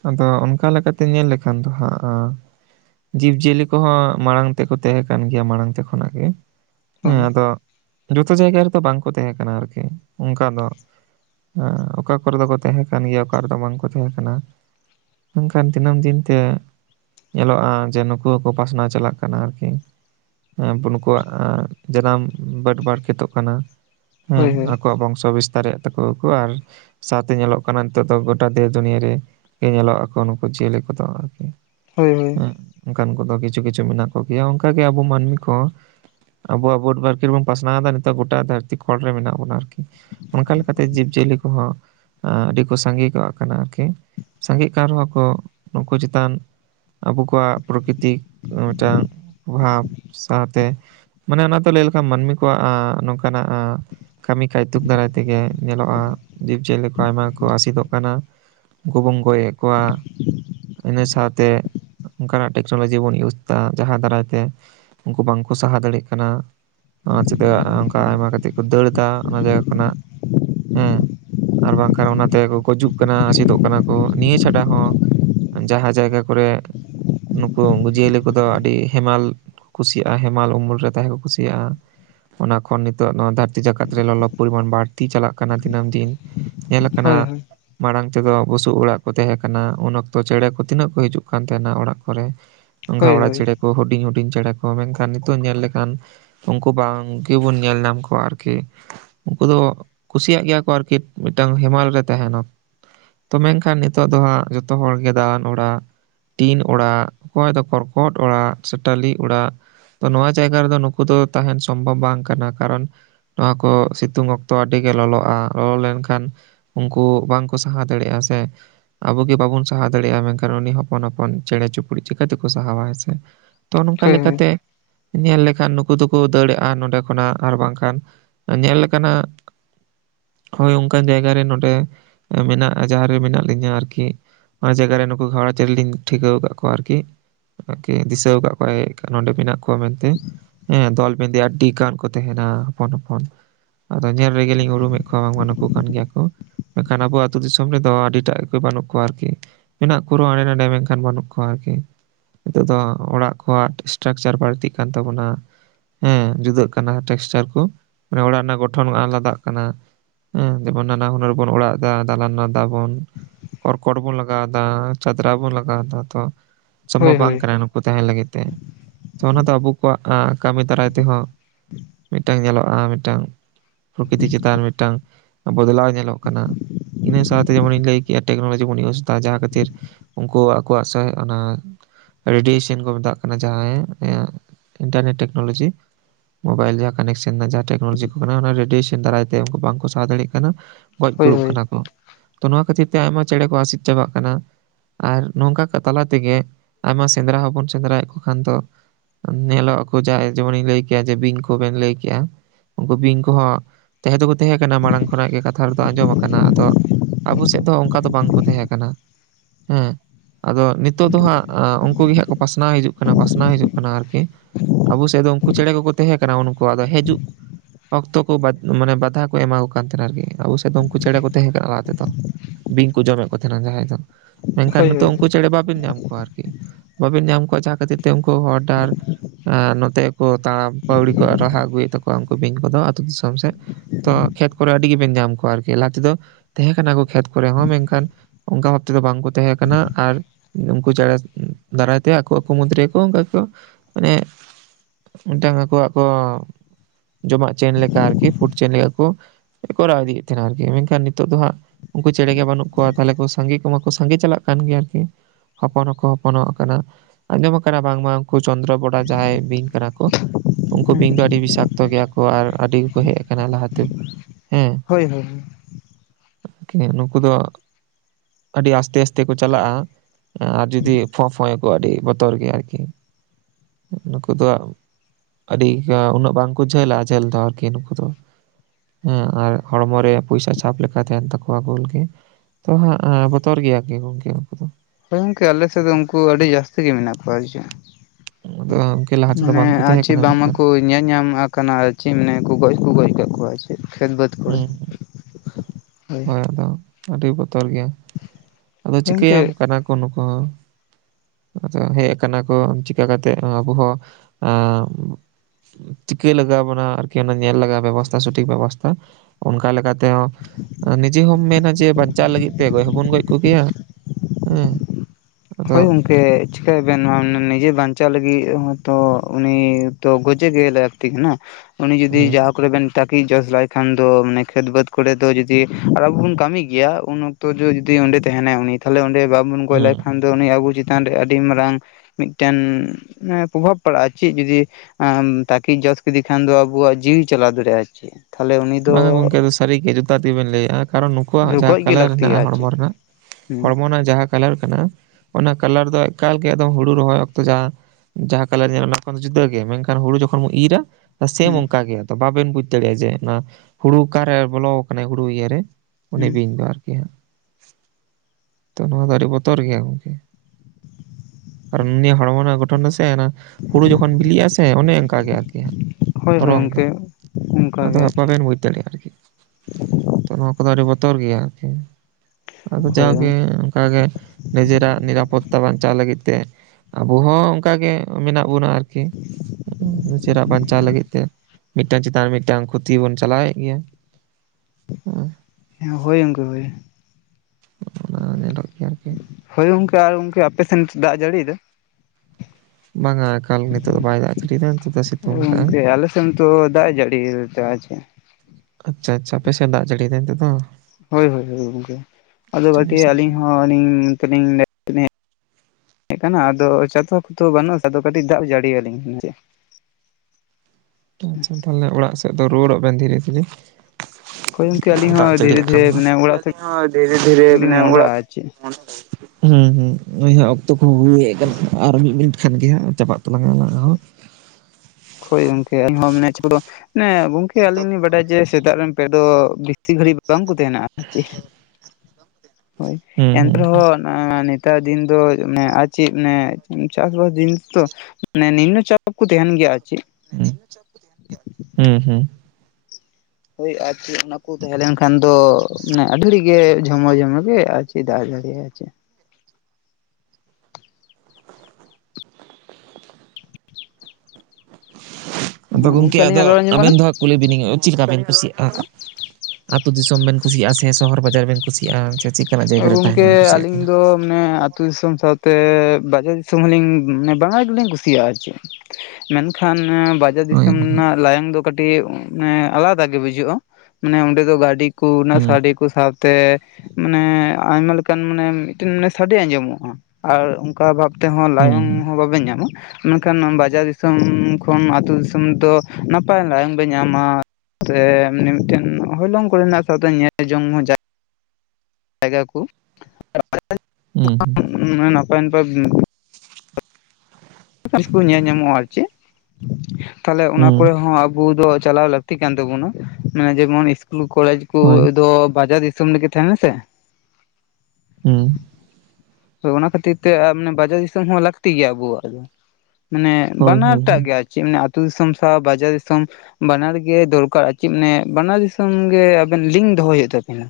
ᱟᱫᱚ ᱚᱱᱠᱟ ᱞᱮᱠᱟ ᱛᱮ ᱧᱮᱞ ᱞᱮᱠᱷᱟᱱ ᱫᱚ ᱦᱟᱸᱜ ᱦᱟᱸ ᱡᱤᱵᱽ ᱡᱤᱭᱟᱹᱞᱤ ᱠᱚᱦᱚᱸ ᱢᱟᱲᱟᱝ ᱛᱮᱠᱚ ᱛᱮᱦᱮᱸ ᱠᱟᱱ ᱜᱮᱭᱟ ᱢᱟᱲᱟᱝ ᱛᱮ ᱠᱷᱚᱱᱟᱜ ᱜᱮ᱾ ᱦᱮᱸ ᱟᱫᱚ ᱡᱚᱛᱚ ᱡᱟᱭᱜᱟ ᱨᱮᱫᱚ ᱵᱟᱝᱠᱚ ᱛᱟᱦᱮᱸ ᱠᱟᱱᱟ ᱟᱨᱠᱤ ᱚᱝᱠᱟ ᱫᱚ᱾ ᱦᱮᱸ ᱚᱠᱟ ᱠᱚᱨᱮ ᱫᱚ ᱠᱚ ᱛᱮᱦᱮᱸ ᱠᱟᱱ ᱜᱮᱭᱟ ᱚᱠᱟ ᱨᱮᱫᱚ ᱵᱟᱝ ᱠᱚ ᱛᱮᱦᱮᱸ ᱠᱟᱱᱟ᱾ ᱢᱮᱱᱠᱷᱟᱱ ᱫᱤᱱᱟᱹᱢ ᱫᱤᱱ ᱛᱮ ᱧᱮᱞᱚᱜᱼᱟ ᱡᱮ ᱱᱩᱠᱩ ᱦᱚᱸᱠᱚ ᱯᱟᱥᱱᱟᱣ ᱪᱟᱞᱟᱜ ᱠᱟᱱᱟ ᱟᱨᱠᱤ᱾ ᱮᱸ ᱱᱩᱠᱩᱣᱟᱜ ᱡᱟᱱᱟᱢ ᱵᱟᱹᱰ ᱵᱟᱹᱲᱠᱮᱛᱚᱜ ᱠᱟᱱᱟ᱾ ᱦᱩᱸ ᱦᱳᱭ ᱟᱠᱚᱣᱟᱜ ᱵᱚᱝᱥᱚ ᱵᱤᱥᱛᱟᱨ ᱨᱮᱭᱟᱜ᱾ ᱛᱟᱠᱚᱣᱟᱠᱚ ᱟᱨ ᱥᱟᱶᱛᱮ ᱧᱮᱞᱚᱜ ᱠᱟᱱᱟ ᱱᱤᱛᱚᱜ ᱫᱚ ᱜᱚᱴᱟ ᱫᱮᱵ ᱫᱩᱱᱤᱭᱟᱹ ᱨᱮ᱾ ᱜᱮ ᱧᱮᱞᱚᱜ ᱟᱠᱚ ᱱᱩᱠᱩ ᱡᱤᱭᱟᱹᱞᱤ ᱠᱚᱫᱚ ᱟᱨᱠᱤ᱾ ᱩᱸᱻ ᱦᱮᱸ ᱚᱱᱠᱟᱱ ᱠᱚᱫᱚ ᱠᱤᱪᱷᱩ ᱠᱤᱪᱷᱩ ᱢᱮᱱᱟᱜ ᱠᱚᱜᱮᱭᱟ ᱚᱱᱠᱟᱜᱮ ᱟᱵᱚ ᱢᱟᱹᱱᱢᱤ ᱠᱚ᱾ ᱟᱵᱚᱣᱟᱜ ᱵᱟᱹᱴ ᱵᱟᱨᱠᱮᱵᱚᱱ ᱯᱟᱥᱱᱟᱣ ᱫᱟ ᱱᱤᱛᱚᱜ ᱜᱚᱴᱟ ᱫᱟᱹᱨᱛᱤ ᱠᱚᱸᱲ ᱨᱮ ᱢᱮᱱᱟᱜ ᱵᱚᱱᱟ ᱟᱨᱠᱤ᱾ ᱚᱱᱠᱟ ᱞᱮᱠᱟᱛᱮ ᱡᱤᱵᱽ ᱡᱤᱭᱟᱹᱞᱤ ᱠᱚᱦᱚᱸ ᱟᱹᱰᱤ ᱠᱚ ᱥᱟᱸᱜᱮ ᱠᱚᱜ ᱠᱟᱱᱟ ᱟᱨᱠᱤ᱾ ᱥᱟᱸᱜᱮᱜ ᱠᱟᱱ ᱨᱮᱦᱚᱸ ᱠᱚ ᱱᱳᱠᱳ ᱪᱮᱛᱟᱱ ᱟᱵᱚ ᱠᱚᱣᱟᱜ ᱯᱨᱚᱠᱤᱛᱤᱠ᱾ ᱢᱤᱫᱴᱟᱝ ᱵᱷᱟᱵᱽ ᱥᱟᱶᱛᱮ᱾ ᱢᱟᱱᱮ ᱚᱱᱟ ᱫᱚ ᱞᱟᱹᱭ ᱞᱮᱠᱷᱟᱱ ᱢᱟᱹᱱᱢᱤ ᱠᱚᱣᱟᱜ ᱟᱸᱜ ᱱᱚᱝᱠᱟᱱᱟᱜ ᱟᱸᱜ᱾ ᱠᱟᱹᱢᱤ ᱠᱟᱭᱛᱩᱠ ᱫᱟᱨᱟᱭ ᱛᱮᱜᱮ ᱧᱮᱞᱚᱜᱼᱟ ᱡᱤᱵᱽ ᱡᱤᱭᱟᱹᱞᱤ ᱠᱚ ᱟᱭᱢᱟ ᱠᱚ ᱟᱥᱤᱫᱚᱜ ᱠᱟᱱᱟ᱾ ᱜᱩᱜᱩᱢ ᱜᱚᱡ ᱮᱫ ᱠᱚᱣᱟ᱾ *inaudible* ᱤᱱᱟᱹ ᱥᱟᱶᱛᱮ᱾ ᱚᱱᱠᱟᱱᱟᱜ ᱴᱮᱠᱱᱳᱞᱚᱡᱤ ᱵᱚᱱ ᱤᱭᱩᱡᱽ ᱫᱟ ᱡᱟᱦᱟᱸ ᱫᱟᱨᱟᱭᱛᱮ ᱩᱝᱠᱩ ᱵᱟᱝᱠᱚ ᱥᱟᱦᱟ ᱫᱟᱲᱮᱭᱟᱜ ᱠᱟᱱᱟ᱾ ᱟᱸ ᱪᱮᱠᱟ ᱟᱝᱠᱟ ᱟᱭᱢᱟ ᱠᱟᱛᱮᱜ ᱠᱚ ᱫᱟᱹᱲ ᱫᱟ ᱚᱱᱟ ᱡᱟᱭᱜᱟ ᱠᱷᱚᱱᱟᱜ᱾ ᱦᱩᱸ ᱟᱨ ᱵᱟᱝᱠᱷᱟᱱ ᱚᱱᱟᱛᱮᱜᱮ ᱠᱚ ᱜᱩᱡᱩᱜ ᱠᱟᱱᱟ ᱟᱥᱤᱫᱚᱜ ᱠᱟᱱᱟ᱾ ᱠᱩ ᱱᱤᱭᱟᱹ ᱪᱷᱟᱰᱟ ᱦᱚᱸ ᱡᱟᱦᱟᱸ ᱡᱟᱭᱜᱟ ᱠᱚᱨᱮ᱾ ᱱᱩᱠᱩ ᱡᱤᱭᱟᱹᱞᱤ ᱠᱚᱫᱚ ᱟᱹᱰᱤ ᱦᱮᱸᱢᱟᱞ᱾ ᱠᱩᱥᱤᱭᱟᱜᱼᱟ ᱦᱮᱸᱢᱟᱞ ᱩᱢᱩᱞ ᱨᱮ ᱛᱟᱦᱮᱸ ᱠᱚ ᱠᱩᱥᱤᱭᱟᱜᱼᱟ᱾ ᱚᱱᱟ ᱠᱷᱚᱱ ᱱᱤᱛᱚᱜ ᱱᱚᱣᱟ ᱫᱷᱟᱹᱨᱛᱤ ᱡᱟᱠᱟᱛ ᱨᱮ ᱞᱚᱞᱚ ᱯᱚᱨᱤᱢᱟᱱ ᱵᱟᱹᱲᱛᱤ ᱪᱟᱞᱟᱜ ᱠᱟᱱᱟ ᱫᱤᱱᱟᱹᱢ ᱫᱤᱱ᱾ ᱧᱮᱞ ᱠᱟᱱᱟ ᱦᱳᱭ ᱢᱟᱲᱟᱝ ᱛᱮᱫᱚ᱾ ᱵᱩᱥᱩᱵ ᱚᱲᱟᱜ ᱠᱚ ᱛᱟᱦᱮᱸ ᱠᱟᱱᱟ ᱩᱱ ᱚᱠᱛᱚ ᱪᱮᱬᱮ ᱠᱚ ᱛᱤᱱᱟᱹᱜ ᱠᱚ ᱦᱤᱡᱩᱜ ᱠᱟᱱ ᱛᱟᱦᱮᱱᱟ ᱚᱲᱟᱜ ᱠᱚᱨᱮ᱾ ᱦᱳᱭ ᱜᱷᱟᱣᱲᱟ ᱦᱳᱭ ᱪᱮᱬᱮ ᱠᱚ ᱦᱩᱰᱤᱧ ᱦᱩᱰᱤᱧ ᱪᱮᱬᱮ ᱠᱚ ᱢᱮᱱᱠᱷᱟᱱ ᱱᱤᱛᱚᱜ ᱧᱮᱞ ᱞᱮᱠᱷᱟᱱ ᱩᱱᱠᱩ ᱵᱟᱝ ᱜᱮ ᱵᱚᱱ ᱧᱮᱞ ᱧᱟᱢ ᱠᱚᱣᱟ ᱟᱨᱠᱤ ᱩᱱᱠᱩ ᱫᱚ ᱠᱩᱥᱤᱭᱟᱜ ᱜᱮᱭᱟ ᱠᱚ ᱟᱨᱠᱤ ᱢᱤᱫᱴᱟᱝ ᱦᱮᱢᱟᱞ ᱨᱮ ᱛᱟᱦᱮᱱᱚ᱾ ᱛᱚ ᱢᱮᱱᱠᱷᱟᱱ ᱱᱤᱛᱚᱜ ᱫᱚ ᱦᱟᱸᱜ ᱡᱚᱛᱚ ᱦᱚᱲᱜᱮ ᱫᱟᱬᱟᱱ ᱚᱲᱟᱜᱼᱼ ᱴᱤᱱ ᱚᱲᱟᱜ ᱚᱠᱚᱭᱟᱜ ᱫᱚ ᱠᱚᱨᱠᱚᱫ ᱚᱲᱟᱜ ᱥᱮ ᱴᱟᱹᱟᱞᱤ ᱚᱲᱟᱜᱼᱼ ᱛᱚ ᱱᱚᱶᱟ ᱡᱟᱭᱜᱟ ᱨᱮᱫᱚ ᱱᱩᱠᱩ ᱫᱚ ᱛᱟᱦᱮᱱ ᱥᱚᱢᱵᱷᱚᱵ ᱵᱟᱝ ᱠᱟᱱᱟ ᱠᱟᱨᱚᱱ ᱱᱚᱣᱟ ᱠᱚ ᱥᱤᱛᱩᱝ ᱚᱠᱛᱚ ᱟᱹᱰᱤ ᱜᱮ ᱞᱚᱞᱚᱜᱼᱟ ᱞᱚᱞᱚ ᱞᱮᱱᱠᱷᱟᱱ ᱩᱱᱠᱩ ᱵᱟᱝᱠᱚ ᱥᱟᱦᱟᱼᱼ ᱫᱟᱲᱮᱜ-ᱟ ᱥᱮ᱾ ᱟᱵᱚ ᱜᱮ ᱵᱟᱵᱚᱱ ᱥᱟᱦᱟᱣ ᱫᱟᱲᱮᱭᱟᱜᱼᱟ ᱢᱮᱱᱠᱷᱟᱱ ᱩᱱᱤ ᱦᱚᱯᱚᱱ ᱦᱚᱯᱚᱱ ᱪᱮᱬᱮ ᱪᱩᱯᱲᱩᱡ ᱪᱤᱠᱟᱹᱛᱮᱠᱚ ᱥᱟᱦᱟᱣᱟᱭ ᱥᱮ᱾ ᱛᱚ ᱱᱚᱝᱠᱟ ᱦᱳᱭ ᱦᱳᱭ ᱞᱮᱠᱟᱛᱮᱼᱼ ᱧᱮᱞ ᱞᱮᱠᱷᱟᱱ ᱱᱩᱠᱩ ᱫᱚᱠᱚ ᱫᱟᱹᱲᱟᱜᱼᱟ ᱱᱚᱰᱮ ᱠᱷᱚᱱᱟᱜ ᱟᱨ ᱵᱟᱝᱠᱷᱟᱱ ᱧᱮᱞ ᱞᱮᱠᱟᱱᱟᱜ ᱦᱳᱭ ᱚᱱᱠᱟᱱ ᱡᱟᱭᱜᱟ ᱨᱮ ᱱᱚᱰᱮ ᱢᱮᱱᱟᱜᱼᱼ ᱡᱟᱦᱟᱸ ᱨᱮ ᱢᱮᱱᱟᱜ ᱞᱤᱧᱟᱹ ᱟᱨᱠᱤ ᱚᱱᱟ ᱡᱟᱭᱜᱟ ᱨᱮ ᱱᱩᱠᱩ ᱜᱷᱟᱨᱚᱡᱽ ᱨᱮ ᱞᱤᱧ ᱴᱷᱤᱠᱟᱹᱣ ᱟᱠᱟᱫ ᱠᱚᱣᱟ ᱟᱨᱠᱤ᱾ ᱟᱨᱠᱤ ᱫᱤᱥᱟᱹ ᱟᱠᱟᱫ ᱠᱚᱣᱟᱭ ᱦᱮᱡ ᱱᱚᱸᱰᱮ ᱢᱮᱱᱟᱜ ᱠᱚᱣᱟ ᱢᱮᱱᱛᱮᱼᱼ ᱦᱮᱸ *unintelligible* ᱫᱚᱞᱵᱸᱫᱮ ᱟᱨ ᱰᱤ ᱜᱟᱱ ᱠᱚ ᱛᱟᱦᱮᱱᱟ ᱦᱚᱯᱚᱱ ᱦᱚᱯᱚᱱ ᱟᱫᱚ ᱧᱮᱞ ᱨᱮᱜᱮᱞᱤᱧ ᱩᱨᱩᱢᱮᱫ ᱠᱚᱣᱟ ᱵᱟᱝᱢᱟ ᱱᱩᱠᱩ ᱠᱟᱱ ᱜᱮᱭᱟ ᱠᱚ ᱢᱮᱱᱠᱷᱟᱱ ᱟᱵᱚᱼᱼ ᱟᱛᱩ ᱫᱤᱥᱚᱢ ᱨᱮᱫᱚ ᱟᱹᱰᱤᱴᱟᱜ ᱵᱟᱹᱱᱩᱜ ᱠᱚᱣᱟ ᱟᱨᱠᱤ ᱢᱮᱱᱟᱜ ᱠᱚᱩᱨᱣᱟ ᱦᱟᱸᱰᱮ ᱱᱟᱰᱮ ᱢᱮᱱᱠᱷᱟᱱ ᱵᱟᱹᱱᱩᱜ ᱠᱚᱣᱟ ᱟᱨᱠᱤᱼᱼ ᱱᱤᱛᱚᱜ ᱫᱚ ᱚᱲᱟᱜ ᱠᱚᱣᱟᱜ ᱮᱥᱴᱨᱟᱠᱪᱟᱨ ᱵᱟᱹᱲᱛᱤᱜ ᱠᱟᱱ ᱛᱟᱵᱚᱱᱟ᱾ ᱦᱮᱸ ᱡᱩᱫᱟᱹᱜ ᱠᱟᱱᱟ ᱴᱮᱠᱥᱪᱟᱨ ᱠᱚ ᱢᱟᱱᱮ ᱚᱲᱟᱜ ᱨᱮᱱᱟᱜ ᱜᱚᱴᱷᱚᱱ ᱠᱚ ᱟᱞᱟᱫᱟᱜ ᱠᱟᱱᱟ᱾ ᱦᱮᱸ ᱡᱮᱢᱚᱱ ᱱᱟᱱᱟᱦᱩᱱᱟᱹᱨ ᱵᱚᱱ ᱚᱲᱟᱜ ᱮᱫᱟ᱾ ᱫᱟᱞᱟᱱᱟ ᱫᱟ ᱵᱚᱱ ᱠᱚᱨᱠᱚᱴ ᱵᱚᱱ ᱞᱟᱜᱟᱣᱫᱟ ᱪᱟᱫᱽᱨᱟ ᱵᱚᱱ ᱞᱟᱜᱟᱣᱫᱟ ᱛᱚ ᱦᱳᱭ ᱥᱚᱢᱵᱷᱚᱵᱽ ᱦᱳᱭ ᱵᱟᱝ ᱦᱳᱭ ᱠᱟᱱᱟ ᱱᱩᱠᱩ ᱛᱟᱦᱮᱱ ᱞᱟᱹᱜᱤᱫ ᱛᱮ ᱛᱚ ᱚᱱᱟ ᱫᱚ ᱟᱵᱚ ᱠᱚᱣᱟᱜ ᱠᱟᱹᱢᱤ ᱫᱟᱨᱟᱭ ᱛᱮᱦᱚᱸ ᱢᱤᱫᱴᱟᱝ ᱧᱮᱞᱚᱜᱼᱟ ᱢᱤᱫᱴᱟᱝ ᱯᱨᱚᱠᱤᱛᱤ ᱪᱮᱛᱟᱱ ᱢᱤᱫᱴᱟᱝ ᱵᱚᱫᱽᱞᱟᱣ ᱧᱮᱞᱚᱜ ᱠᱟᱱᱟ᱾ ᱤᱱᱟᱹ ᱥᱟᱶᱛᱮ ᱡᱮᱢᱚᱱᱤᱧ ᱞᱟᱹᱭ ᱠᱮᱜ ᱴᱮᱠᱱᱳᱞᱚᱡᱤ ᱵᱚᱱ ᱤᱭᱩᱥ ᱮᱫᱟ ᱡᱟᱦᱟᱸ ᱠᱷᱟᱹᱛᱤᱨ ᱩᱱᱠᱩ ᱟᱠᱚᱣᱟᱜ ᱥᱮ ᱚᱱᱟ ᱨᱮᱰᱤᱭᱮᱥᱚᱱ ᱠᱚ ᱢᱮᱛᱟᱜ ᱠᱟᱱᱟ ᱡᱟᱦᱟᱸᱭ ᱤᱱᱴᱟᱨᱱᱮᱴ ᱴᱮᱠᱱᱳᱞᱚᱡᱤ᱾ ᱢᱳᱵᱟᱭᱤᱞ ᱡᱟᱦᱟᱸ ᱠᱟᱱᱮᱠᱥᱮᱱ ᱴᱮᱠᱱᱳᱞᱚᱡᱤ ᱠᱚ ᱚᱱᱟ ᱨᱮᱰᱤᱭᱮᱥᱚᱱ ᱫᱟᱨᱟᱭᱛᱮ ᱩᱱᱠᱩ ᱵᱟᱝᱠᱚ ᱥᱟᱦᱟ ᱫᱟᱲᱮᱭᱟᱜ ᱠᱟᱱᱟ ᱜᱚᱡ ᱦᱳᱭ ᱜᱩᱨᱩᱜ ᱠᱟᱱᱟ ᱠᱚ ᱛᱚ ᱱᱚᱣᱟ ᱠᱷᱟᱹᱛᱤᱨ ᱛᱮ ᱟᱭᱢᱟ ᱪᱮᱬᱮ ᱠᱚ ᱟᱥᱤᱫ ᱪᱟᱵᱟᱜ ᱠᱟᱱᱟ᱾ ᱟᱨ ᱱᱚᱝᱠᱟ ᱛᱟᱞᱟ ᱛᱮᱜᱮ ᱟᱭᱢᱟ ᱥᱮᱸᱫᱽᱨᱟ ᱦᱚᱸᱵᱚᱱ ᱥᱮᱸᱫᱽᱨᱟᱭᱮᱫ ᱠᱚ ᱠᱷᱟᱱ ᱫᱚᱼᱼ ᱧᱮᱞᱚᱜᱚ ᱡᱟ ᱡᱮᱢᱚᱱᱤᱧ ᱞᱟᱹᱭ ᱠᱮᱭᱟ ᱡᱮ ᱵᱤᱧ ᱠᱚ ᱵᱮᱱ ᱞᱟᱹᱭ ᱠᱮᱭᱟ᱾ ᱩᱱᱠᱩ ᱵᱤᱧ ᱠᱚᱦᱚᱸ ᱛᱟᱦᱮᱸ ᱫᱚᱠᱚ ᱛᱟᱦᱮᱸ ᱠᱟᱱᱟ ᱢᱟᱲᱟᱝ ᱠᱷᱚᱱᱟᱜ ᱜᱮ ᱠᱟᱛᱷᱟ ᱨᱮᱫᱚ ᱟᱸᱡᱚᱢ ᱟᱠᱟᱱᱟ ᱟᱫᱚ ᱟᱵᱚ ᱥᱮᱫ ᱫᱚ ᱚᱱᱠᱟ ᱫᱚ ᱵᱟᱝᱠᱚ ᱛᱟᱦᱮᱸ ᱠᱟᱱᱟ ᱦᱮᱸ᱾ ᱟᱫᱚ ᱱᱤᱛᱚᱜ ᱫᱚ ᱦᱟᱸᱜ ᱩᱱᱠᱩ ᱜᱮ ᱦᱟᱸᱜ ᱠᱚ ᱯᱟᱥᱱᱟᱣ ᱦᱤᱡᱩᱜ ᱠᱟᱱᱟ ᱯᱟᱥᱱᱟᱣ ᱦᱤᱡᱩᱜ ᱠᱟᱱᱟ ᱟᱨᱠᱤ ᱟᱵᱚ ᱥᱮᱫ ᱫᱚ ᱩᱱᱠᱩ ᱪᱮᱬᱮ ᱠᱚᱠᱚ ᱛᱟᱦᱮᱸ ᱠᱟᱱᱟ ᱩᱱᱠᱩ ᱟᱫᱚ ᱦᱮᱡᱩᱜ ᱚᱠᱛᱚ ᱠᱚ ᱵᱟ ᱢᱟᱱᱮ ᱵᱟᱫᱷᱟ ᱠᱚ ᱮᱢᱟ ᱠᱚ ᱠᱟᱱ ᱛᱟᱦᱮᱱᱟ ᱟᱨᱠᱤ ᱟᱵᱚ ᱥᱮᱫ ᱫᱚ ᱩᱱᱠᱩ ᱪᱮᱬᱮ ᱠᱚ ᱛᱟᱦᱮᱸ ᱠᱟᱱᱟ ᱟᱨᱠᱤ᱾ ᱱᱤᱛᱚᱜ ᱵᱤᱧ ᱠᱚ ᱡᱚᱢᱮᱫ ᱠᱚ ᱛᱟᱦᱮᱱᱟ ᱡᱟᱦᱟᱸᱭ ᱫᱚ ᱦᱳᱭ ᱢᱮᱱᱠᱷᱟᱱ ᱦᱳᱭ ᱦᱳᱭ ᱱᱤᱛᱚᱜ ᱩᱱᱠᱩ ᱪᱮᱬᱮ ᱵᱟᱵᱤᱱ ᱧᱟᱢ ᱠᱚᱣᱟ ᱟᱨᱠᱤ. ᱵᱟᱵᱤᱱ ᱧᱟᱢ ᱠᱚᱣᱟ ᱡᱟᱦᱟ ᱠᱷᱟᱹᱛᱤᱨ ᱛᱮ ᱩᱱᱠᱩ ᱦᱚᱨᱰᱟᱦᱟᱨ ᱱᱚᱛᱮ ᱠᱚ ᱛᱟᱲᱟᱢ ᱯᱟᱹᱲᱤ ᱠᱚ ᱨᱟᱦᱟ ᱟᱹᱜᱩᱭᱮᱫ ᱛᱟᱠᱚᱣᱟ ᱩᱱᱠᱩ ᱵᱤᱧ ᱠᱚᱫᱚ ᱟᱹᱛᱩ ᱫᱤᱥᱚᱢ ᱥᱮᱫ᱾ ᱛᱚ ᱠᱷᱮᱛ ᱠᱚᱨᱮ ᱟᱹᱰᱤ ᱜᱮᱵᱮᱱ ᱧᱟᱢ ᱠᱚᱣᱟ ᱟᱨᱠᱤ ᱞᱟᱦᱟ ᱛᱮᱫᱚ ᱛᱟᱦᱮᱸ ᱠᱟᱱᱟ ᱠᱚ ᱠᱷᱮᱛ ᱠᱚᱨᱮ ᱦᱚᱸ ᱢᱮᱱᱠᱷᱟᱱ ᱚᱱᱝᱠᱟ ᱵᱷᱟᱵᱛᱮ ᱫᱚ ᱵᱟᱝᱠᱚ ᱛᱟᱦᱮᱸ ᱠᱟᱱᱟ ᱟᱨ ᱩᱱᱠᱩ ᱪᱮᱬᱮ ᱫᱟᱨᱟᱭᱛᱮ ᱟᱠᱚ ᱟᱠᱚ ᱢᱩᱫᱽᱨᱮ ᱠᱚ ᱚᱱᱠᱟ ᱠᱚ ᱢᱟᱱᱮ ᱢᱤᱫᱴᱟᱝ ᱟᱠᱚᱣᱟᱜ ᱠᱚ ᱡᱚᱢᱟᱜ ᱪᱮᱱ ᱞᱮᱠᱟ ᱟᱨᱠᱤ ᱯᱷᱩᱰ ᱪᱮᱱ ᱞᱮᱠᱟ ᱠᱩ ᱠᱚᱨᱟᱣ ᱤᱫᱤᱭᱮᱫ ᱛᱟᱦᱮᱱᱟ ᱟᱨᱠᱤ ᱢᱮᱱᱠᱷᱟᱱ ᱱᱤᱛᱚᱜ ᱫᱚ ᱦᱟᱸᱜ ᱩᱱᱠᱩ ᱪᱮᱬᱮ ᱜᱮ ᱵᱟᱹᱱᱩᱜ ᱠᱚᱣᱟ ᱛᱟᱦᱚᱞᱮ ᱠᱚ ᱥᱟᱸᱜᱮ ᱠᱚᱢᱟ ᱠᱚ ᱥᱟᱸᱜᱮ ᱪᱟᱞᱟᱜ ᱠᱟᱱ ᱜᱮᱭᱟ ᱟᱨᱠᱤ᱾ ᱦᱚᱯᱚᱱ ᱦᱚᱸᱠᱚ ᱦᱚᱯᱚᱱᱚᱜ ᱠᱟᱱᱟ᱾ ᱟᱸᱡᱚᱢ ᱟᱠᱟᱱᱟ ᱵᱟᱝᱢᱟ ᱩᱱᱠᱩ ᱪᱚᱱᱫᱨᱚ ᱵᱚᱲᱟ ᱡᱟᱦᱟᱸᱭ ᱵᱤᱧ ᱠᱟᱱᱟ ᱠᱚ᱾ ᱩᱱᱠᱩ ᱵᱤᱧ ᱫᱚ ᱟᱹᱰᱤ ᱵᱤᱥᱟᱠᱛᱚ ᱜᱮᱭᱟ ᱠᱚ ᱟᱨ ᱟᱹᱰᱤ ᱜᱮᱠᱚ ᱦᱮᱡ ᱠᱟᱱᱟ ᱞᱟᱦᱟᱛᱮ ᱦᱮᱸ, ᱦᱳᱭ ᱦᱳᱭ ᱦᱳᱭ᱾ ᱠᱷᱮ ᱱᱩᱠᱩ ᱫᱚ ᱟᱹᱰᱤ ᱟᱥᱛᱮ ᱮᱥᱛᱮ ᱠᱚ ᱪᱟᱞᱟᱜᱼᱟ, ᱟᱨ ᱡᱩᱫᱤ ᱯᱷᱚ ᱯᱷᱚ ᱭᱟᱹᱠᱚ ᱟᱹᱰᱤ ᱵᱚᱛᱚᱨ ᱜᱮ ᱟᱨᱠᱤ ᱱᱩᱠᱩ ᱫᱚ ᱟᱹᱰᱤ ᱜᱟᱸ ᱩᱱᱟᱹᱜ ᱵᱟᱝᱠᱩ ᱡᱷᱟᱹᱞᱟ ᱡᱷᱟᱹᱞ ᱫᱚ ᱟᱨᱠᱤ ᱱᱩᱠᱩ ᱫᱚ, ᱦᱮᱸ ᱟᱨ ᱦᱚᱲᱢᱚ ᱨᱮᱭᱟ ᱯᱚᱭᱥᱟ ᱪᱷᱟᱯ ᱞᱮᱠᱟ ᱛᱟᱦᱮᱸᱱ ᱛᱟᱠᱚᱣᱟ ᱜᱳᱞ ᱜᱮ ᱛᱚ ᱦᱟᱸᱜ ᱵᱚᱛᱚᱨ ᱜᱮᱭᱟ ᱠᱮ ᱦᱩᱸ ᱜᱚᱢᱠᱮ ᱩᱝᱠᱩ ᱫᱚ᱾ ᱦᱳᱭ ᱜᱚᱝᱠᱮ ᱟᱞᱮᱥᱮᱫᱽ ᱫᱚ ᱩᱝᱠᱩ ᱟᱹᱰᱤ ᱡᱟᱹᱥᱛᱤ ᱜᱮ ᱢᱮᱱᱟᱜ ᱠᱚᱣᱟ ᱟᱨ ᱪᱮ ᱟᱫᱚ ᱜᱚᱝᱠᱮ ᱞᱟᱦᱟ ᱛᱮᱫᱚ ᱢᱟᱱᱮ ᱵᱟᱝᱠᱚ ᱟᱪ ᱛᱟᱦᱮᱸ ᱠᱟᱱᱟ ᱵᱟ ᱢᱮᱱᱠᱷᱟᱱ ᱢᱟᱠᱩᱭ ᱧᱮᱹ ᱧᱟᱢ ᱟᱠᱟᱱᱟ ᱟᱨ ᱪᱮ ᱢᱮᱱᱮ ᱠᱚ ᱜᱚᱡᱽ ᱦᱩᱠᱩ ᱠᱚ ᱜᱚᱡᱽ ᱠᱟᱜ ᱠᱚᱣᱟ ᱪᱮ ᱠᱷᱮᱛ ᱵᱟᱹᱫᱽ ᱠᱚᱨᱮ ᱦᱩᱸ ᱦᱩᱸ ᱦᱳᱭ ᱟᱫᱚ ᱟᱹᱰᱤ ᱵᱚᱛᱚᱨ ᱜᱮᱭᱟ᱾ ᱟᱫᱚ ᱜᱚᱝᱠᱮ ᱪᱤᱠᱟᱹᱭᱟᱢ ᱠᱟᱱᱟ ᱠᱚ ᱱᱩᱠᱩ ᱦᱚᱸ, ᱟᱫᱚ ᱦᱮᱡᱽ ᱠᱟᱱᱟ ᱠᱚ ᱪᱤᱠᱟ ᱠᱟᱛᱮᱜ ᱟᱵᱚ ᱦᱚᱸ ᱟ ᱪᱤᱠᱟᱹ ᱞᱟᱜᱟᱣ ᱵᱚᱱᱟ ᱟᱨᱠᱤ ᱚᱱᱟ ᱧᱮᱞ ᱞᱟᱜᱟ ᱵᱮᱵᱚᱥᱛᱷᱟ ᱥᱩᱴᱷᱤᱠ ᱵᱮᱵᱚᱥᱛᱷᱟ ᱚᱱᱠᱟ ᱞᱮᱠᱟ ᱛᱮᱦᱚ ᱱᱤᱡᱮ ᱦᱚᱢ ᱢᱮᱱᱟ ᱡᱮ ᱵᱟᱧᱪᱟᱜ ᱞᱟᱹᱜᱤᱫ ᱛᱮ ᱜᱚᱡᱽ ᱦᱚᱵᱚᱱ ᱜᱚᱡᱽ ᱠᱚᱜᱮᱭᱟ ᱦᱮᱸ ᱟᱫᱚ ᱦᱳᱭ ᱜᱚᱝᱠᱮ ᱪᱤᱠᱟᱭᱟ ᱵᱮᱱ ᱱᱤᱡᱮ ᱵᱟᱧᱪᱟᱣ ᱞᱟᱹᱜᱤᱫ ᱦᱚᱸᱛᱚ ᱩᱱᱤ ᱛᱚ ᱜᱚᱡᱮ ᱜᱮ ᱞᱟᱹᱠᱛᱤ ᱠᱟᱱᱟ, ᱩᱱᱤ ᱡᱩᱫᱤ ᱦᱩᱸ ᱡᱟᱦᱟᱸ ᱠᱚᱨᱮ ᱵᱮᱱ ᱛᱟᱠᱤ ᱡᱚᱥ ᱞᱟᱭ ᱠᱷᱟᱱ ᱫᱚ ᱢᱟᱱᱮ ᱠᱷᱮᱫᱽ ᱵᱟᱹᱫᱽ ᱠᱚᱨᱮ ᱫᱚ ᱡᱩᱫᱤ ᱟᱨ ᱟᱵᱩ ᱵᱚᱱ ᱠᱟᱢᱤ ᱜᱮᱭᱟ ᱩᱱ ᱚᱠ ᱛᱚ ᱡᱚ ᱡᱩᱫᱤ ᱚᱸᱰᱮ ᱛᱟᱦᱮᱸᱱᱟᱭ ᱩᱱᱤ ᱛᱟᱦᱚᱞᱮ ᱚᱸᱰᱮ ᱵᱟᱵᱚᱱ ᱜᱚᱡ ᱦᱩᱸ ᱞᱮᱠᱷᱟᱱ ᱩᱱᱤ ᱟᱜᱩ ᱪᱮᱛᱟᱱ ᱨᱮ ᱟᱹᱰᱤ ᱢᱟᱨᱟᱝ ᱢᱤᱫᱽᱴᱮᱱ ᱮᱸ ᱯᱚᱵᱷᱟᱵᱽ ᱯᱟᱲᱟᱜᱼᱟ ᱪᱤᱜ ᱡᱩᱫᱤ ᱟᱢ ᱛᱟᱠᱤᱡ ᱡᱚᱥ ᱠᱤᱫᱤ ᱠᱷᱟᱱ ᱫᱚ ᱟᱹᱵᱩᱣᱟᱜ ᱡᱤᱣᱤ ᱪᱟᱞᱟᱣ ᱫᱟᱲᱮᱭᱟᱜᱼᱟ ᱟᱨ ᱪᱮᱫ? ᱛᱟᱦᱚᱞᱮ ᱩᱱᱤ ᱵᱟᱝᱟ ᱫᱚ ᱜᱚᱝᱠᱮ ᱟᱫᱚ ᱥᱟᱨᱤ ᱜᱮ ᱡᱩᱛᱟᱹᱛ ᱜᱮᱵᱮᱱ ᱞᱟᱹᱭᱮᱜᱼᱟ᱾ ᱠᱟᱨᱚᱱ ᱱᱩᱠᱩᱣᱟᱜ ᱡᱟᱦᱟᱸ ᱜᱚᱡ ᱜᱮ ᱠᱟᱞᱟᱨ ᱦᱮᱸᱱᱟᱜᱼᱟ ᱞᱟᱹᱠᱛᱤᱭᱟ ᱦᱚᱲᱢᱚ ᱪᱮᱫ ᱨᱮᱱᱟᱜ ᱦᱩᱸ ᱦᱚᱲᱢᱚ ᱨᱮᱱᱟᱜ ᱡᱟᱦᱟᱸ ᱠᱟᱞᱟᱨ ᱠᱟᱱᱟ ᱚᱱᱟ ᱠᱟᱞᱟᱨ ᱫᱚ ᱮᱠᱟᱞ ᱜᱮ ᱮᱠᱫᱚᱢ ᱦᱩᱲᱩ ᱨᱚᱦᱚᱭ ᱚᱠᱛᱚ ᱡᱟᱦᱟᱸ ᱡᱟᱦᱟᱸ ᱠᱟᱞᱟᱨ ᱧᱮᱞ ᱢᱟ ᱚᱱᱟ ᱠᱷᱚᱱ ᱡᱩᱫᱟᱹᱜᱮ ᱢᱮᱱᱠᱷᱟᱱ ᱦᱩᱲᱩ ᱡᱚᱠᱷᱚᱱ ᱵᱚ ᱤᱨᱟ ᱥᱮᱢ ᱦᱩᱸ ᱚᱝᱠᱟ ᱜᱮ ᱟᱫᱚ ᱵᱟᱵᱮᱱ ᱵᱩᱡᱽ ᱫᱟᱲᱮᱭᱟᱜᱼᱟ ᱡᱮ ᱚᱱᱟ ᱦᱩᱲᱩ ᱚᱠᱟᱨᱮ ᱵᱚᱞᱚ ᱠᱟᱱᱟᱭ ᱦᱩᱲᱩ ᱤᱭᱟᱹ ᱨᱮ ᱩᱱᱤ ᱦᱩᱸ ᱵᱤᱧ ᱫᱚ ᱟᱨᱠᱤ ᱦᱟᱸᱜ ᱛᱚ ᱱᱚᱣᱟ ᱫᱚ ᱟᱹᱰᱤ ᱵᱚᱛᱚᱨ ᱜᱮᱭᱟ ᱜᱚᱝᱠᱮ᱾ ᱠᱟᱨᱚᱱ ᱩᱱᱤᱭᱟ ᱦᱚᱲᱢᱚ ᱨᱮᱱᱟᱜ ᱜᱚᱴᱷᱚᱱ ᱱᱟᱥᱮ ᱚᱱᱟ ᱦᱩᱲᱩ ᱡᱚᱠᱷᱚᱱ ᱵᱤᱞᱤᱜᱼᱟᱥᱮ ᱚᱱᱮ ᱚᱝᱠᱟ ᱜᱮ ᱟᱨᱠᱤ᱾ ᱦᱳᱭ ᱦᱳᱭ ᱜᱚᱝᱠᱮ ᱚᱝᱠᱟ ᱜᱮ ᱟᱨ ᱪᱮᱫ ᱵᱟᱹᱠᱤᱱ ᱵᱩᱡᱽ ᱫᱟᱲᱮᱭᱟᱜ ᱟᱨᱠᱤ ᱛᱚ ᱱᱚᱣᱟ ᱠᱚᱫᱚ ᱟᱹᱰᱤ ᱵᱚᱛᱚᱨ ᱜᱮᱭᱟ ᱟᱨᱠᱤ᱾ ᱟᱫᱚ ᱡᱟᱣ ᱦᱳᱭ ᱜᱮ ᱚᱝᱠᱟ ᱜᱮ ᱱᱤᱡᱮᱨᱟᱜ ᱱᱤᱨᱟᱯᱚᱛᱛᱟ ᱵᱟᱧᱪᱟᱣ ᱞᱟᱹᱜᱤᱫ ᱛᱮ ᱟᱵᱚ ᱦᱚᱸ ᱚᱝᱠᱟᱜ ᱜᱮ ᱢᱮᱱᱟᱜ ᱵᱩᱱᱟ ᱟᱨᱠᱤ᱾ ᱱᱤᱡᱮᱨᱟᱜ ᱵᱟᱧᱪᱟᱣ ᱞᱟᱹᱜᱤᱫ ᱛᱮ ᱢᱤᱫᱽᱴᱟᱝ ᱪᱤᱛᱟᱱ ᱢᱤᱫᱽᱴᱟᱝ ᱠᱷᱩ ᱛᱤ ᱵᱚᱱ ᱪᱟᱞᱟᱣᱮᱜ ᱜᱮᱭᱟ ᱦᱚᱸ᱾ ᱦᱮᱸ ᱦᱳᱭ ᱜᱚᱝᱠᱮ ᱦᱳᱭ᱾ ᱚᱱᱟ ᱧᱮᱞᱚᱜ ᱜᱮᱭᱟ ᱟᱨᱠᱤ ᱦᱳᱭ ᱜᱚᱝᱠᱮ ᱟᱨ ᱜᱚᱝᱠᱮ ᱟᱯᱮ ᱥᱮᱱ ᱫᱟᱜ ᱮ ᱡᱟᱹᱲᱤᱭ ᱫᱟ? ᱵᱟᱸᱝᱟ ᱮᱠᱟᱞ ᱱᱤᱛᱳᱜ ᱫᱚ ᱵᱟᱭ ᱫᱟᱜᱽ *unintelligible* ᱭᱫᱟ ᱱᱤᱛᱳᱜ ᱫᱚ ᱥᱤᱛᱩᱝ ᱦᱳᱭ ᱠᱟᱜᱼᱟᱭ᱾ ᱜᱚᱝᱠᱮ ᱟᱞᱮ ᱥᱮᱱ ᱛᱚ ᱫᱟᱜ ᱮ ᱡᱟᱹᱲᱤᱭᱮᱫᱟ ᱟᱪᱪᱷᱟ ᱟᱪᱪᱷᱟ ᱟᱪᱪᱷᱟ ᱟᱯᱮᱥᱮᱫ, ᱫᱟᱜᱽ ᱡᱟᱹᱲᱤᱭ ᱫᱟᱭ ᱱᱤᱛᱚ ᱫᱚ? ᱦᱳᱭ ᱦᱳᱭ ᱦᱳᱭ ᱜᱚᱢᱠᱮ ᱟᱫᱚ ᱟᱪᱪᱷᱟ ᱠᱟᱹᱴᱤᱡ ᱵᱮᱥ ᱟᱹᱞᱤᱧ ᱱᱟᱯᱟᱭ ᱦᱚ ᱞᱤᱧ ᱛᱮᱞᱤᱧ *unintelligible* ᱦᱮᱡ ᱠᱟᱱᱟ ᱟᱫᱚ ᱪᱟᱛᱚ ᱠᱚᱛᱚ ᱵᱟᱹᱱᱩᱜᱼᱟ ᱟᱫᱚ ᱠᱟᱹᱴᱤᱡ ᱫᱟᱜᱽ ᱡᱟᱲᱤ ᱭᱟᱹᱞᱤᱧ ᱠᱟᱱᱟ ᱪᱮᱜ᱾ *unintelligible* ᱟᱪᱪᱷᱟ ᱛᱟᱦᱚᱞᱮ ᱚᱲᱟᱜ ᱥᱮᱫᱽ ᱫᱚ ᱨᱩᱣᱟᱹᱲᱚᱜ ᱵᱮᱱ ᱫᱷᱤᱨᱮ ᱫᱷᱤᱨᱮ᱾ ᱦᱳᱭ ᱜᱚᱝᱠᱮ ᱟᱹᱞᱤᱧ ᱦᱚᱸ ᱫᱟᱜ ᱫᱷᱤᱨᱮ ᱡᱟᱹᱲᱤᱭᱮᱜ ᱠᱷᱟᱱ ᱫᱷᱤᱨᱮ ᱫᱚ ᱢᱟᱱᱮ ᱜᱚᱝᱠᱮ ᱚᱲᱟᱜ ᱥᱮᱫ ᱟᱹᱞᱤᱧ ᱦᱚᱸ ᱫᱷᱤᱨᱮ ᱫᱷᱤᱨᱮ ᱜᱮᱞᱤᱧ ᱢᱟᱱᱮ ᱚᱲᱟᱜ ᱢᱚᱦᱰᱟᱜᱼᱟ ᱟᱨ ᱪᱮᱫ ᱢᱚᱱᱮ *inaudible* ᱦᱮᱸ ᱦᱩᱹ ᱱᱩᱭ ᱦᱚ ᱚᱠᱛᱚ ᱠᱚᱦᱚᱸ ᱦᱩᱭ ᱦᱮᱡ ᱟᱠᱟᱱᱟ ᱟᱨ ᱢᱤᱫ ᱢᱤᱱᱤᱴ ᱠᱷᱟᱱ ᱜᱮ ᱦᱟᱸᱜ ᱪᱟᱵᱟᱜ ᱛᱟᱞᱟᱝᱟ ᱟᱞᱟᱝᱟᱜ ᱦᱚᱸ᱾ ᱠᱷᱳᱭ ᱜᱚᱝᱠᱮ ᱟᱞᱤᱧ ᱦᱚᱸᱢᱟᱱᱮ ᱜᱚᱢᱠᱮ ᱟᱞᱤᱧ ᱞᱤᱧ ᱵᱟᱰᱟᱭᱟ ᱡᱮ ᱥᱮᱛᱟᱜ ᱨᱮᱱ ᱯᱮ ᱫᱚ ᱛᱤ ᱜᱷᱟᱹᱲᱤᱡ ᱵᱟᱝᱠᱚ ᱛᱟᱦᱮᱱᱟ ᱪᱮᱫ? ᱦᱳᱭ ᱦᱩᱸ ᱮᱱᱛᱮ ᱦᱩᱸ ᱨᱮᱦᱚᱸ ᱱᱮᱛᱟᱨ ᱫᱤᱱ ᱫᱚ ᱢᱟᱱᱮ ᱟᱨ ᱪᱮᱫ ᱢᱟᱱᱮ ᱪᱟᱥᱵᱟᱥ ᱫᱤᱱ ᱛᱚ᱾ ᱢᱟᱱᱮ ᱱᱤᱢᱱᱚ ᱪᱟᱯ ᱠᱚ ᱛᱟᱦᱮᱱ ᱜᱮᱭᱟ ᱟᱨ ᱪᱮᱫ᱾ ᱦᱩᱸ ᱦᱩᱸ᱾ ᱦᱳᱭ ᱟᱨ ᱪᱮᱫ ᱚᱱᱟ ᱠᱩ ᱛᱟᱦᱮᱸ ᱞᱮᱱ ᱠᱷᱟᱱ ᱫᱚ ᱢᱟᱱᱮ ᱟᱹᱰᱤ ᱨᱮᱜᱮ ᱡᱷᱚᱢᱚᱨ ᱡᱷᱚᱢᱚᱨ ᱜᱮ ᱟᱨ ᱫᱟᱜ ᱮ ᱡᱟᱲᱤᱭᱟᱭ ᱪᱮ? ᱟᱫᱚ ᱜᱚᱢᱠᱮ ᱜᱚᱝᱠᱮ ᱟᱫᱚ ᱟᱹᱞᱤᱧᱟᱜ ᱨᱚᱲ ᱟᱸᱡᱚᱢᱚᱜ ᱠᱟᱱᱟ? ᱟᱵᱮᱱ ᱫᱚ ᱦᱟᱸᱜ ᱠᱩᱞᱤ ᱵᱤᱱᱤᱧ ᱪᱮᱫ ᱞᱮᱠᱟ ᱵᱮᱱ ᱠᱩᱥᱤᱭᱟᱜᱼᱟ? ᱟᱹᱛᱩ ᱫᱤᱥᱚᱢ ᱵᱮᱱ ᱠᱩᱥᱤᱭᱟᱜᱼᱟ ᱥᱮ ᱥᱚᱦᱚᱨ ᱵᱟᱡᱟᱨ ᱵᱮᱱ ᱠᱩᱥᱤᱭᱟᱜᱼᱟ ᱥᱮ ᱪᱮᱫᱮᱠᱟᱱᱟᱜ ᱦᱳᱭ ᱡᱟᱭᱜᱟᱟᱨ ᱨᱮ ᱛᱟᱦᱮᱱ ᱜᱚᱝᱠᱮ ᱵᱮᱱ ᱠᱩᱥᱤᱭᱟᱜ ᱟᱹᱞᱤᱧ ᱠᱟᱱᱟ? ᱫᱚ ᱢᱟᱱᱮ ᱟᱹᱛᱩ ᱫᱤᱥᱚᱢ ᱥᱟᱶᱛᱮ ᱵᱟᱡᱟᱨ ᱫᱤᱥᱚᱢ ᱦᱚᱸᱞᱤᱧ ᱢᱟᱱᱮ ᱵᱟᱱᱟᱨ ᱜᱮᱞᱤᱧ ᱠᱩᱥᱤᱭᱟᱜᱼᱟ ᱟᱨ ᱪᱮᱫ᱾ ᱢᱮᱱᱠᱷᱟᱱ ᱵᱟᱡᱟᱨ ᱵᱟᱡᱟᱨ ᱦᱳᱭ ᱫᱤᱥᱚᱢ ᱚᱱᱟ ᱦᱟᱸᱜ ᱨᱮᱱᱟᱜ ᱞᱟᱭᱚᱝ ᱫᱚ ᱠᱟᱹᱴᱤᱡᱟᱱ ᱢᱟᱱᱮ ᱟᱞᱟᱫᱟ ᱜᱮ ᱵᱩᱡᱷᱟᱹᱜᱼᱟ ᱢᱟᱱᱮ ᱚᱸᱰᱮ ᱫᱚ ᱜᱟᱹᱰᱤ ᱠᱩ ᱩᱱᱟᱹᱜ ᱦᱩᱸ ᱥᱟᱹᱰᱤ ᱠᱚ ᱥᱟᱶᱛᱮ ᱢᱟᱱᱮ ᱟᱭᱢᱟ ᱞᱮᱠᱟᱱ ᱢᱟᱱᱮ ᱢᱤᱫᱴᱮᱱ ᱢᱟᱱᱮ ᱥᱟᱰᱮ ᱟᱸᱡᱚᱢᱚᱜᱼᱟ᱾ ᱟᱨ ᱚᱱᱠᱟ ᱵᱷᱟᱵ ᱛᱮᱦᱚᱸ ᱞᱟᱭᱚᱝ ᱦᱩᱸ ᱦᱚᱸ ᱵᱟᱵᱮᱱ ᱧᱟᱢᱟ᱾ ᱢᱮᱱᱠᱷᱟᱱ ᱵᱟᱡᱟᱨ ᱫᱤᱥᱚᱢ ᱠᱷᱚᱱ ᱟᱹᱛᱩ ᱫᱤᱥᱚᱢ ᱫᱚ ᱱᱟᱯᱟᱭ ᱞᱟᱭᱚᱝ ᱵᱮᱱ ᱧᱟᱢᱟ᱾ ᱥᱮ ᱢᱤᱫᱴᱮᱱ ᱦᱚᱭᱞᱚᱝ ᱠᱚᱨᱮᱱᱟᱜ ᱥᱟᱶᱛᱮ ᱧᱮᱞ ᱡᱚᱝ ᱦᱚᱸ ᱡᱟᱹᱭᱜᱟ ᱠᱚ ᱦᱩᱸ ᱦᱩᱸ *unintelligible* ᱱᱟᱯᱟᱭ ᱱᱟᱯᱟᱭ ᱡᱤᱱᱤᱥ ᱠᱚ ᱧᱮᱞ ᱧᱟᱢᱚᱜ-ᱟ ᱟᱨ ᱪᱮᱫ᱾ ᱛᱟᱞᱦᱮ ᱚᱱᱟ ᱦᱩᱸ ᱠᱚᱨᱮ ᱦᱚᱸ ᱟᱵᱚ ᱫᱚ ᱪᱟᱞᱟᱣ ᱞᱟᱹᱠᱛᱤ ᱠᱟᱱ ᱛᱟᱵᱚᱱᱟ ᱢᱟᱱᱮ ᱡᱮᱢᱚᱱ ᱤᱥᱠᱩᱞ ᱠᱚᱞᱮᱡᱽ᱾ ᱠᱩ ᱦᱳᱭ ᱫᱚ ᱵᱟᱡᱟᱨ ᱫᱤᱥᱚᱢ ᱨᱮᱜᱮ ᱛᱟᱦᱮᱱᱟ ᱥᱮ᱾ ᱦᱩᱸ ᱦᱳᱭ ᱚᱱᱟ ᱠᱷᱟᱹᱛᱤᱨ ᱛᱮ ᱢᱟᱱᱮ ᱵᱟᱡᱟᱨ ᱫᱤᱥᱚᱢ ᱦᱚᱸ ᱞᱟᱹᱠᱛᱤ ᱜᱮᱭᱟ ᱟᱵᱚᱣᱟᱜ ᱫᱚ ᱢᱟᱱᱮ ᱦᱳᱭ ᱵᱟᱱᱟᱨ ᱦᱳᱭ ᱴᱟᱜ ᱦᱳᱭ ᱜᱮ ᱟᱨ ᱪᱮᱫ ᱢᱟᱱᱮ ᱟᱹᱛᱩ ᱫᱤᱥᱚᱢ ᱥᱟᱶ ᱵᱟᱡᱟᱨ ᱫᱤᱥᱚᱢ ᱵᱟᱱᱟᱨ ᱜᱮ ᱫᱚᱨᱠᱟᱨᱟ ᱪᱮᱫ ᱢᱟᱱᱮ ᱵᱟᱱᱟᱨ ᱫᱤᱥᱚᱢ ᱜᱮ ᱟᱵᱮᱱ ᱞᱤᱝᱠ ᱫᱚᱦᱚᱭ ᱦᱩᱭᱩᱜ ᱛᱟᱵᱤᱱᱟ᱾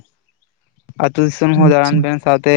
ᱟᱹᱛᱩ ᱫᱤᱥᱚᱢ ᱦᱚᱸ ᱟᱪᱪᱷᱟ ᱫᱟᱨᱟᱱ ᱵᱮᱱ ᱥᱟᱶᱛᱮ